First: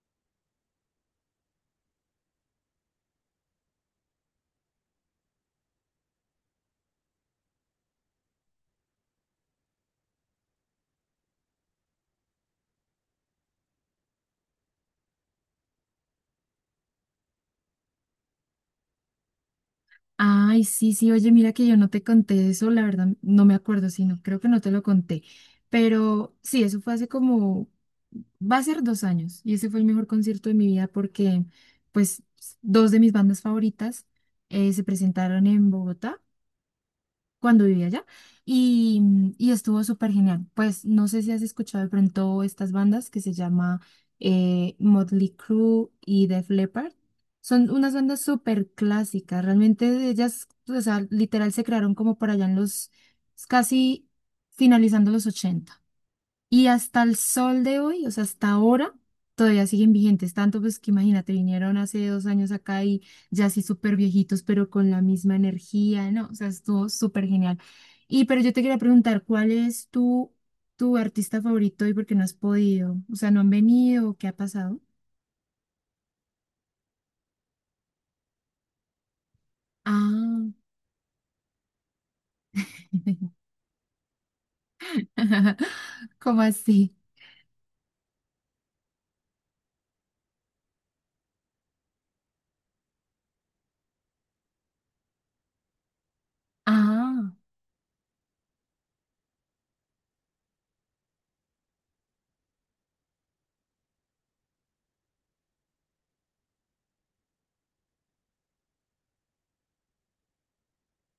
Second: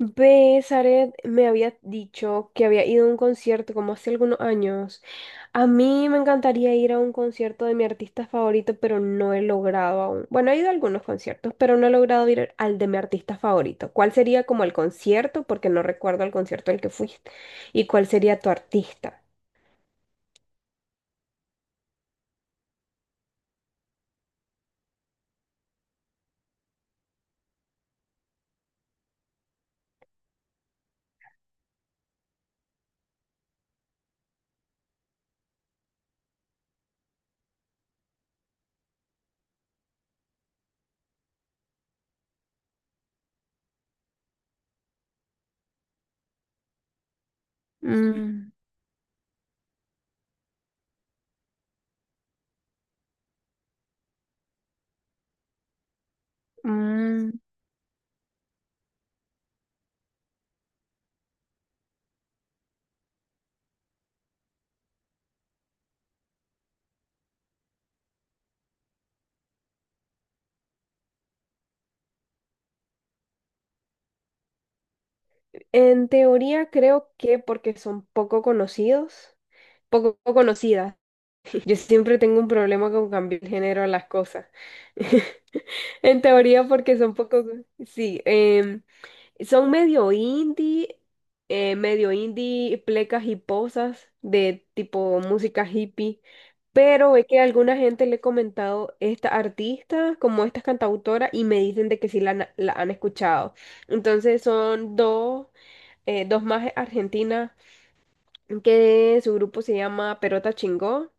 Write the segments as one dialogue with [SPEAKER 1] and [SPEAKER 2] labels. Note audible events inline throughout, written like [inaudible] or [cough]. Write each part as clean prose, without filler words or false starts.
[SPEAKER 1] Ve, Zaret me había dicho que había ido a un concierto como hace algunos años. A mí me encantaría ir a un concierto de mi artista favorito, pero no he logrado aún. Bueno, he ido a algunos conciertos, pero no he logrado ir al de mi artista favorito. ¿Cuál sería como el concierto? Porque no recuerdo el concierto al que fuiste. ¿Y cuál sería tu artista?
[SPEAKER 2] Ay, sí, sí, oye, mira que yo no te conté eso, la verdad, no me acuerdo, sino creo que no te lo conté. Pero sí, eso fue hace como, va a ser 2 años, y ese fue el mejor concierto de mi vida porque, pues, dos de mis bandas favoritas se presentaron en Bogotá cuando vivía allá y estuvo súper genial. Pues no sé si has escuchado de pronto estas bandas que se llama Motley Crue y Def Leppard. Son unas bandas
[SPEAKER 1] Mm,
[SPEAKER 2] súper clásicas, realmente de ellas, o sea, literal se crearon como por allá en los casi finalizando los 80 y hasta el
[SPEAKER 1] mm.
[SPEAKER 2] sol de hoy, o sea, hasta ahora, todavía siguen vigentes. Tanto pues que imagínate, vinieron hace 2 años acá y ya así súper viejitos, pero con la misma energía, ¿no? O sea, estuvo súper genial. Y pero yo te quería preguntar, ¿cuál es tu artista favorito y por qué no has podido? O sea, ¿no han venido? ¿Qué ha pasado?
[SPEAKER 1] En teoría creo que porque son poco conocidos, poco
[SPEAKER 2] Ah,
[SPEAKER 1] conocidas. [laughs] Yo siempre tengo un problema con
[SPEAKER 2] [laughs]
[SPEAKER 1] cambiar el género a las cosas. [laughs] En
[SPEAKER 2] ¿cómo
[SPEAKER 1] teoría
[SPEAKER 2] así?
[SPEAKER 1] porque son poco, sí, son medio indie, plecas y posas de tipo música hippie, pero es
[SPEAKER 2] Ah,
[SPEAKER 1] que a alguna gente le he comentado esta artista como esta cantautora y me dicen de que sí la han escuchado. Entonces son dos dos más argentinas, que su grupo se llama Perota Chingó.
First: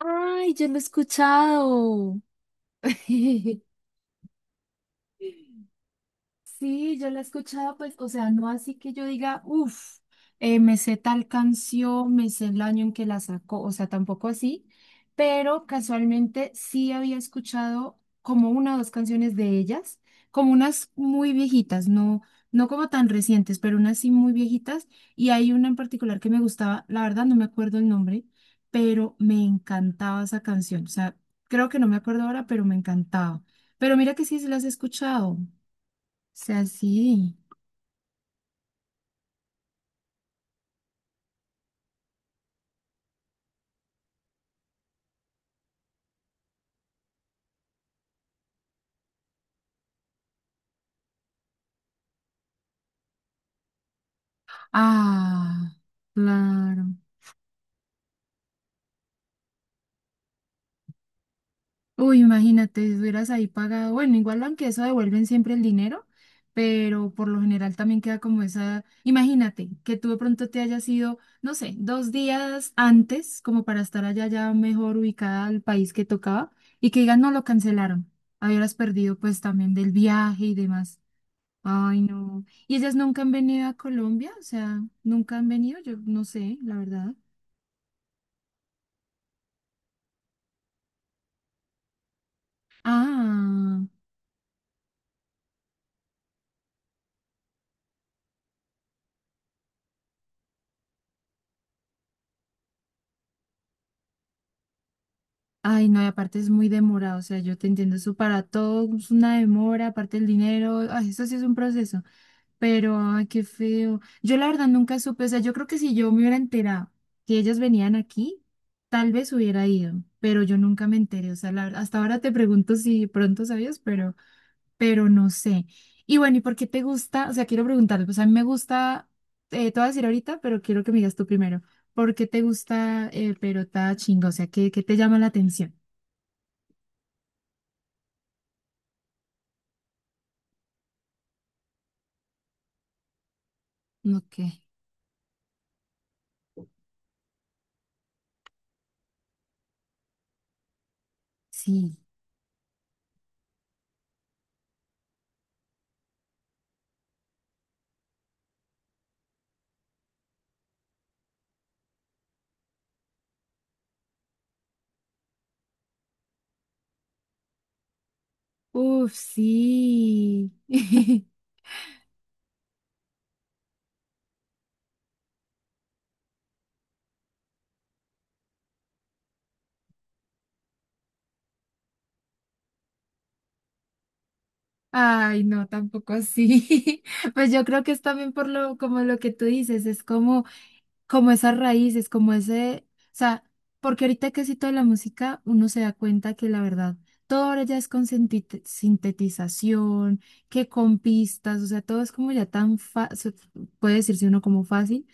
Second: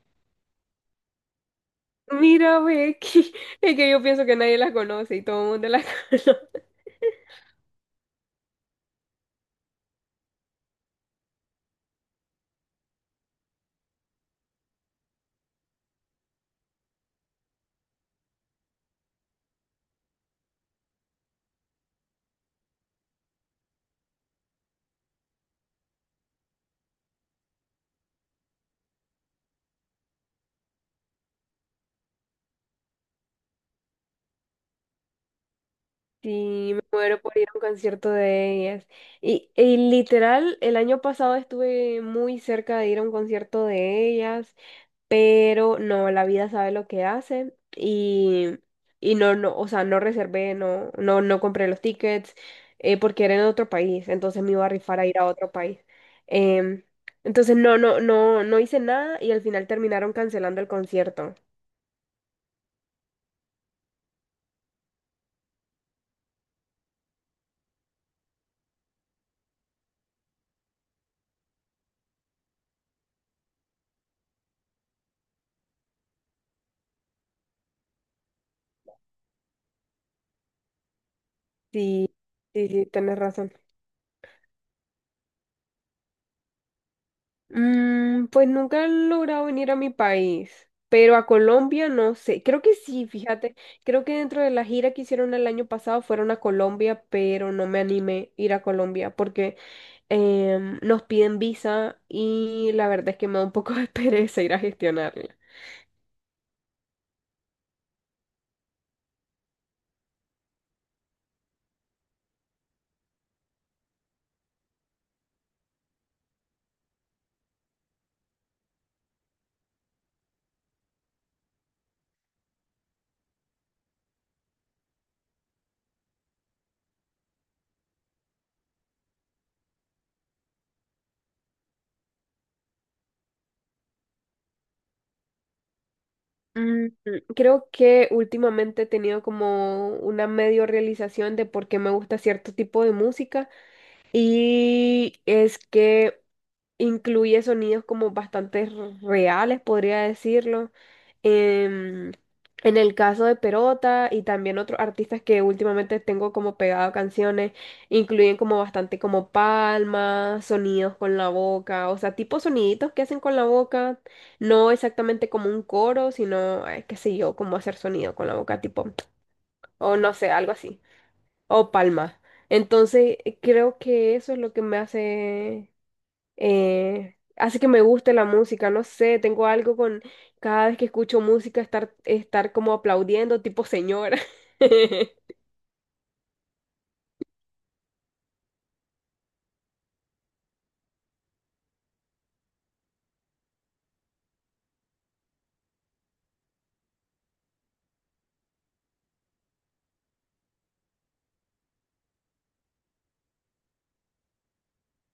[SPEAKER 2] ay, yo lo he escuchado.
[SPEAKER 1] Mira, Becky, [laughs] es que
[SPEAKER 2] [laughs]
[SPEAKER 1] yo pienso que nadie las conoce y todo el mundo las [laughs] conoce.
[SPEAKER 2] Sí, yo la he escuchado, pues, o sea, no así que yo diga, uff, me sé tal canción, me sé el año en que la sacó, o sea, tampoco así, pero casualmente sí había escuchado como una o dos canciones de ellas, como unas muy viejitas, no, no como tan recientes, pero unas sí muy viejitas, y hay una en particular que me gustaba, la verdad no me acuerdo el nombre, pero me encantaba esa canción, o sea, creo que no me acuerdo ahora, pero me encantaba. Pero mira que sí, sí las he escuchado sea
[SPEAKER 1] Sí, me muero
[SPEAKER 2] así.
[SPEAKER 1] por ir a un concierto de ellas. Y literal, el año pasado estuve muy cerca de ir a un concierto de ellas, pero no, la vida sabe lo que hace y, o sea, no reservé, no compré los tickets porque era en otro país, entonces me iba a rifar a ir a otro
[SPEAKER 2] Ah,
[SPEAKER 1] país. Em,
[SPEAKER 2] claro.
[SPEAKER 1] entonces no hice nada y al final terminaron cancelando el concierto.
[SPEAKER 2] Uy, imagínate, si hubieras ahí pagado. Bueno, igual aunque eso devuelven siempre el dinero, pero por lo general también queda como esa. Imagínate que tú de pronto te hayas ido, no sé, 2 días antes, como para estar allá ya mejor ubicada al país que tocaba, y que digan, no lo cancelaron. Habieras perdido pues también del viaje y demás. Ay,
[SPEAKER 1] Sí,
[SPEAKER 2] no.
[SPEAKER 1] sí,
[SPEAKER 2] ¿Y
[SPEAKER 1] sí,
[SPEAKER 2] ellas
[SPEAKER 1] tenés
[SPEAKER 2] nunca han
[SPEAKER 1] razón.
[SPEAKER 2] venido a Colombia? O sea, nunca han venido, yo no sé, la verdad.
[SPEAKER 1] Mm, pues nunca he logrado venir a mi país, pero a Colombia no sé. Creo que sí, fíjate.
[SPEAKER 2] Ah,
[SPEAKER 1] Creo que dentro de la gira que hicieron el año pasado fueron a Colombia, pero no me animé a ir a Colombia porque nos piden visa y la verdad es que me da un poco de [laughs] pereza ir a gestionarla.
[SPEAKER 2] ay, no, y aparte es muy demorado, o sea, yo te entiendo, eso para todo es una demora, aparte el dinero, ay, eso sí es un proceso, pero ay, qué feo. Yo la verdad nunca supe, o sea, yo creo que si yo me hubiera enterado que ellas venían aquí, tal vez hubiera ido, pero yo nunca me enteré, o sea, la verdad, hasta ahora te pregunto si pronto sabías, pero no sé. Y bueno, ¿y por qué te gusta? O sea, quiero preguntarte, pues a mí me gusta, te voy a decir ahorita, pero quiero que me digas tú primero, ¿por qué te gusta Perota Chingo? O sea, ¿qué te llama la atención?
[SPEAKER 1] Mm. Creo que últimamente he tenido como una medio realización de por qué me gusta cierto tipo de música
[SPEAKER 2] Ok,
[SPEAKER 1] y es que incluye sonidos como bastante reales, podría decirlo.
[SPEAKER 2] sí.
[SPEAKER 1] Em, en el caso de Perota y también otros artistas que últimamente tengo como pegado canciones, incluyen como bastante como palmas, sonidos con la boca, o sea, tipo soniditos que hacen con la boca, no exactamente como un coro, sino, qué sé yo, como hacer sonido con la boca, tipo,
[SPEAKER 2] Uf,
[SPEAKER 1] [tsk] o no sé,
[SPEAKER 2] sí.
[SPEAKER 1] algo así,
[SPEAKER 2] [laughs]
[SPEAKER 1] o palmas. Entonces, creo que eso es lo que me hace hace que me guste la música, no sé, tengo algo con cada vez que escucho música estar como aplaudiendo tipo señora. [laughs]
[SPEAKER 2] Ay, no, tampoco así. [laughs] Pues yo creo que es también por lo, como lo que tú dices, es como esas raíces, como ese, o sea, porque ahorita que sí toda la música, uno se da cuenta que la verdad, todo ahora ya es con sintetización, que con pistas, o sea, todo es como ya tan fácil, puede decirse uno como fácil.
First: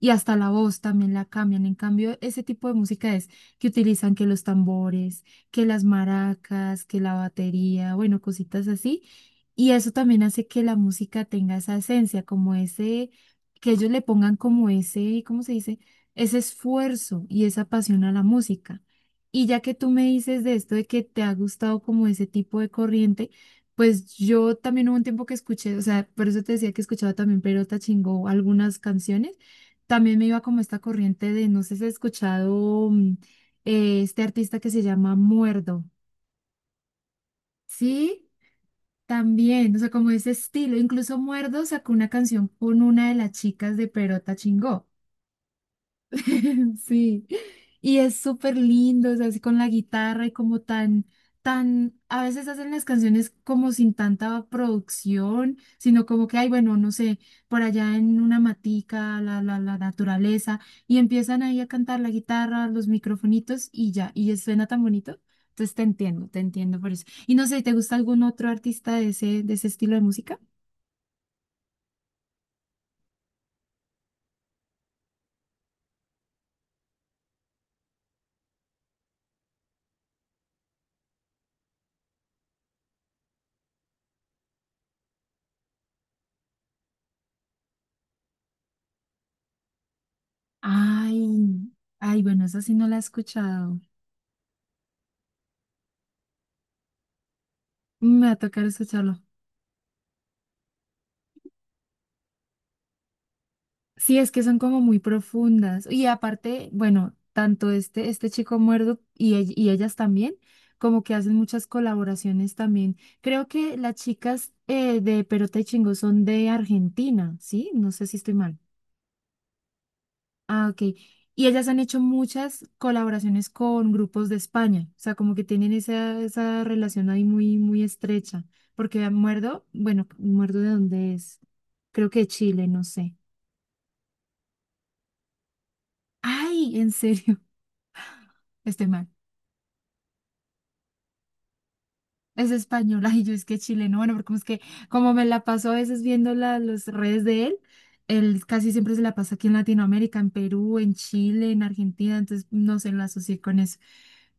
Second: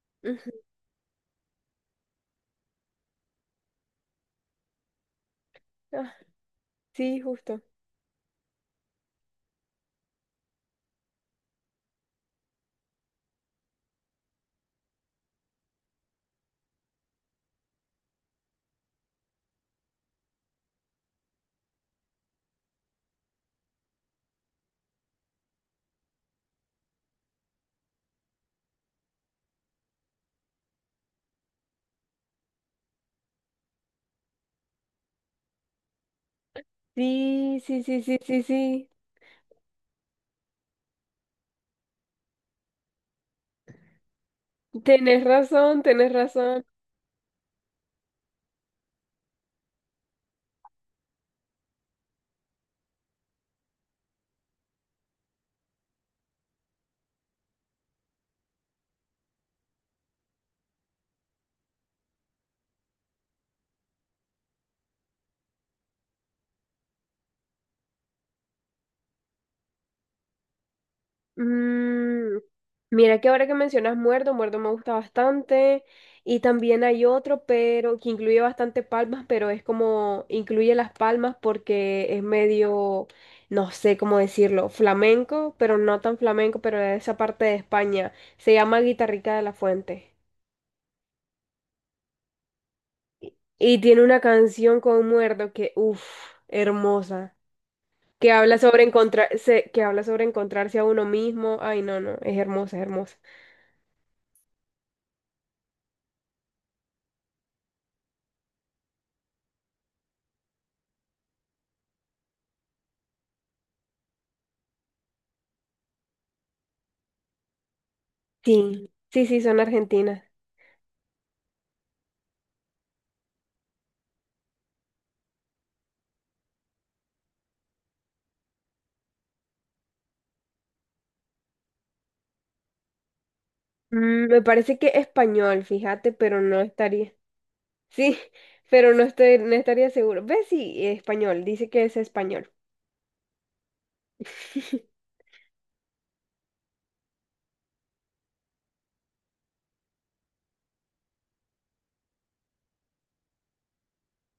[SPEAKER 2] Y hasta la
[SPEAKER 1] Ujú.
[SPEAKER 2] voz también la cambian. En cambio, ese tipo de música es que utilizan que los tambores, que las
[SPEAKER 1] Ah,
[SPEAKER 2] maracas, que la
[SPEAKER 1] sí, justo.
[SPEAKER 2] batería, bueno, cositas así. Y eso también hace que la música tenga esa esencia, como ese, que ellos le pongan como ese, ¿cómo se dice? Ese esfuerzo y esa pasión a la música. Y ya que tú me dices de esto, de que te ha gustado como ese tipo de corriente, pues yo también hubo un tiempo que escuché, o sea, por eso te decía que escuchaba también Perota Chingó algunas canciones también me iba como esta corriente de, no sé si has escuchado este artista que se llama Muerdo.
[SPEAKER 1] Sí, sí, sí, sí,
[SPEAKER 2] Sí,
[SPEAKER 1] sí, sí.
[SPEAKER 2] también, o sea, como ese estilo. Incluso Muerdo sacó una canción con una de las chicas de Perota Chingó.
[SPEAKER 1] Tenés razón, tenés razón.
[SPEAKER 2] [laughs] Sí, y es súper lindo, es así con la guitarra y como tan, a veces hacen las canciones como sin tanta producción, sino como que, ay, bueno, no sé, por allá en una matica, la naturaleza, y empiezan ahí a cantar la guitarra, los microfonitos y ya, suena tan bonito. Entonces te entiendo por eso. Y no sé, ¿te gusta algún otro artista de ese estilo de música?
[SPEAKER 1] Mm, mira que ahora que mencionas Muerto, Muerto me gusta bastante. Y también hay otro, pero que incluye bastante palmas, pero es como incluye las palmas porque es medio, no sé cómo decirlo, flamenco, pero no tan flamenco, pero de esa parte de España. Se llama Guitarrica de la Fuente.
[SPEAKER 2] Ay, ay, bueno, esa sí no la he escuchado.
[SPEAKER 1] Y tiene una canción con Muerto que, uff, hermosa.
[SPEAKER 2] Me
[SPEAKER 1] Que
[SPEAKER 2] va a
[SPEAKER 1] habla
[SPEAKER 2] tocar
[SPEAKER 1] sobre
[SPEAKER 2] escucharlo.
[SPEAKER 1] que habla sobre encontrarse a uno mismo. Ay, no, no, es hermosa, es hermosa.
[SPEAKER 2] Sí, es que son como muy profundas. Y aparte, bueno, tanto este, chico muerto y ellas también, como que hacen muchas colaboraciones también. Creo que las chicas de Perota y Chingó son de Argentina, ¿sí? No sé si estoy mal.
[SPEAKER 1] Sí, sí, sí, son argentinas.
[SPEAKER 2] Ah, ok. Y ellas han hecho muchas colaboraciones con grupos de España. O sea, como que tienen esa relación ahí muy, muy estrecha. Porque Muerdo, bueno, ¿Muerdo de dónde es? Creo que de Chile, no sé.
[SPEAKER 1] Mm, me parece que español, fíjate, pero no
[SPEAKER 2] Ay, en
[SPEAKER 1] estaría. [laughs]
[SPEAKER 2] serio,
[SPEAKER 1] Sí,
[SPEAKER 2] [laughs] estoy
[SPEAKER 1] pero
[SPEAKER 2] mal.
[SPEAKER 1] no estaría seguro. ¿Ves? Sí, español, dice que es
[SPEAKER 2] Es
[SPEAKER 1] español.
[SPEAKER 2] española y yo es que chileno, bueno, porque es que
[SPEAKER 1] [laughs]
[SPEAKER 2] como me la paso a veces viendo las redes de él, él casi siempre se la pasa aquí en Latinoamérica, en Perú, en Chile, en Argentina, entonces no se la asocié con eso.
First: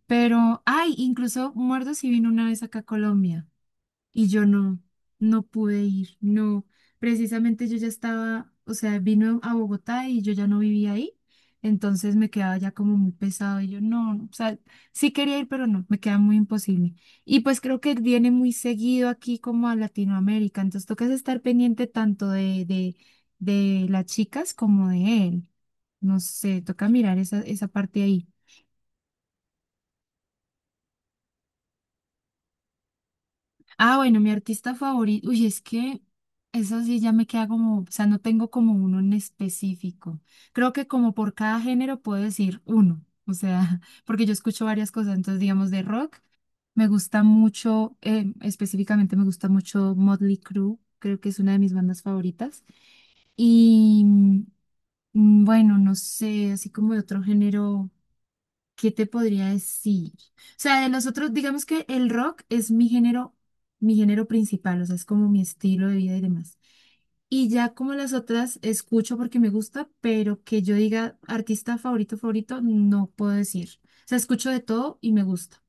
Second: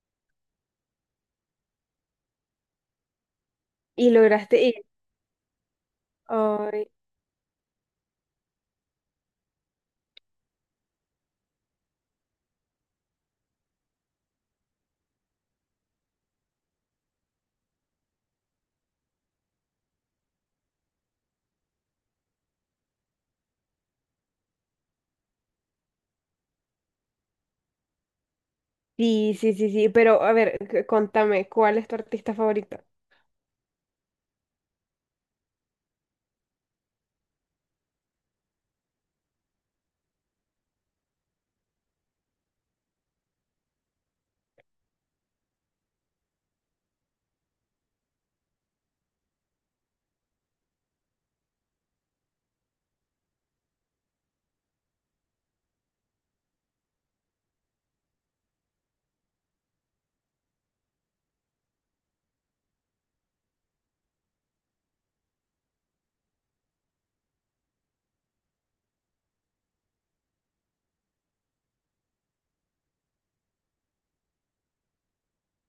[SPEAKER 2] Pero, ay, incluso Muertos sí vino una vez acá a Colombia.
[SPEAKER 1] Y
[SPEAKER 2] Y yo
[SPEAKER 1] lograste ir.
[SPEAKER 2] no pude ir, no.
[SPEAKER 1] Ay,
[SPEAKER 2] Precisamente yo ya estaba, o sea, vino a Bogotá y yo ya no vivía ahí, entonces me quedaba ya como muy pesado y yo no, o sea, sí quería ir, pero no, me queda muy imposible. Y pues creo que viene muy seguido aquí como a Latinoamérica, entonces tocas estar pendiente tanto de las chicas como de él. No sé, toca mirar esa parte ahí.
[SPEAKER 1] sí, sí, sí, sí, pero a ver, contame, ¿cuál es tu artista favorito?
[SPEAKER 2] Ah, bueno, mi artista favorito. Uy, es que eso sí ya me queda como, o sea, no tengo como uno en específico. Creo que como por cada género puedo decir uno, o sea, [laughs] porque yo escucho varias cosas, entonces digamos de rock, me gusta mucho, específicamente me gusta mucho Motley Crue, creo que es una de mis bandas favoritas. Y bueno, no sé, así como de otro género. ¿Qué te podría decir? O sea, de los otros, digamos que el rock es mi género principal, o sea, es como mi estilo de vida y demás. Y ya como las otras escucho porque me gusta, pero que yo diga artista favorito, favorito, no puedo decir. O sea, escucho de todo y me gusta.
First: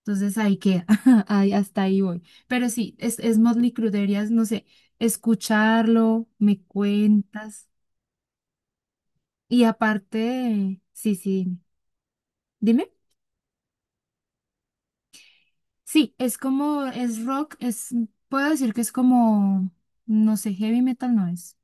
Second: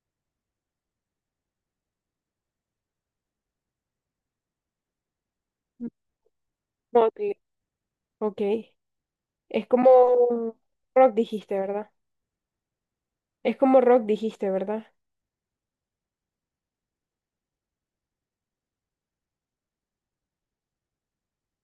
[SPEAKER 2] Entonces ahí queda, [laughs] ahí, hasta ahí voy. Pero sí, es Motley Crue, deberías, no sé, escucharlo, me
[SPEAKER 1] Motley.
[SPEAKER 2] cuentas.
[SPEAKER 1] Ok.
[SPEAKER 2] Y
[SPEAKER 1] Es como
[SPEAKER 2] aparte,
[SPEAKER 1] rock
[SPEAKER 2] sí, sí,
[SPEAKER 1] dijiste, ¿verdad?
[SPEAKER 2] dime.
[SPEAKER 1] Es como rock dijiste, ¿verdad?
[SPEAKER 2] Sí, es como, es rock, es, puedo decir que es como, no sé, heavy metal no es.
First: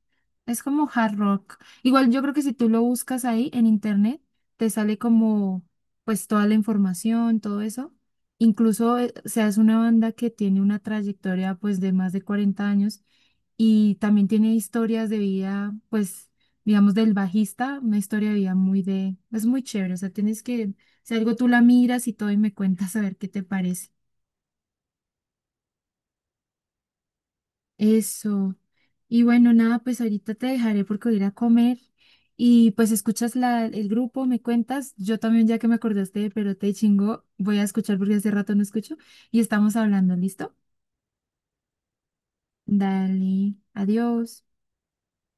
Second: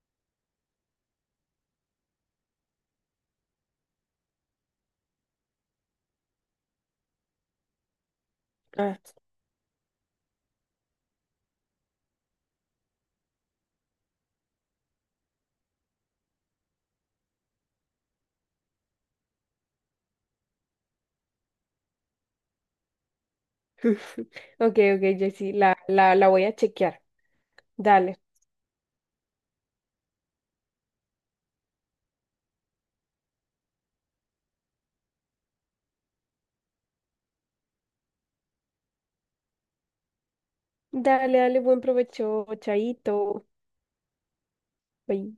[SPEAKER 2] Es como hard rock. Igual yo creo que si tú lo buscas ahí en internet, te sale como, pues toda la información, todo eso. Incluso,
[SPEAKER 1] Ah.
[SPEAKER 2] o sea, es una banda que tiene una trayectoria, pues, de más de 40 años y también tiene historias de vida, pues, digamos, del bajista, una historia de vida muy de, es muy chévere. O sea, tienes que, si algo tú la miras y todo y me cuentas a ver qué te parece.
[SPEAKER 1] [laughs] Ok, ok, Jessy, la voy a chequear. Dale.
[SPEAKER 2] Eso. Y bueno, nada, pues ahorita te dejaré porque voy a ir a comer y pues escuchas el grupo, me cuentas. Yo también, ya que me acordaste de Perote y Chingó, voy a escuchar porque hace rato no escucho y estamos hablando, ¿listo?
[SPEAKER 1] Dale, dale, buen provecho, chaito.
[SPEAKER 2] Dale, adiós.
[SPEAKER 1] Bye.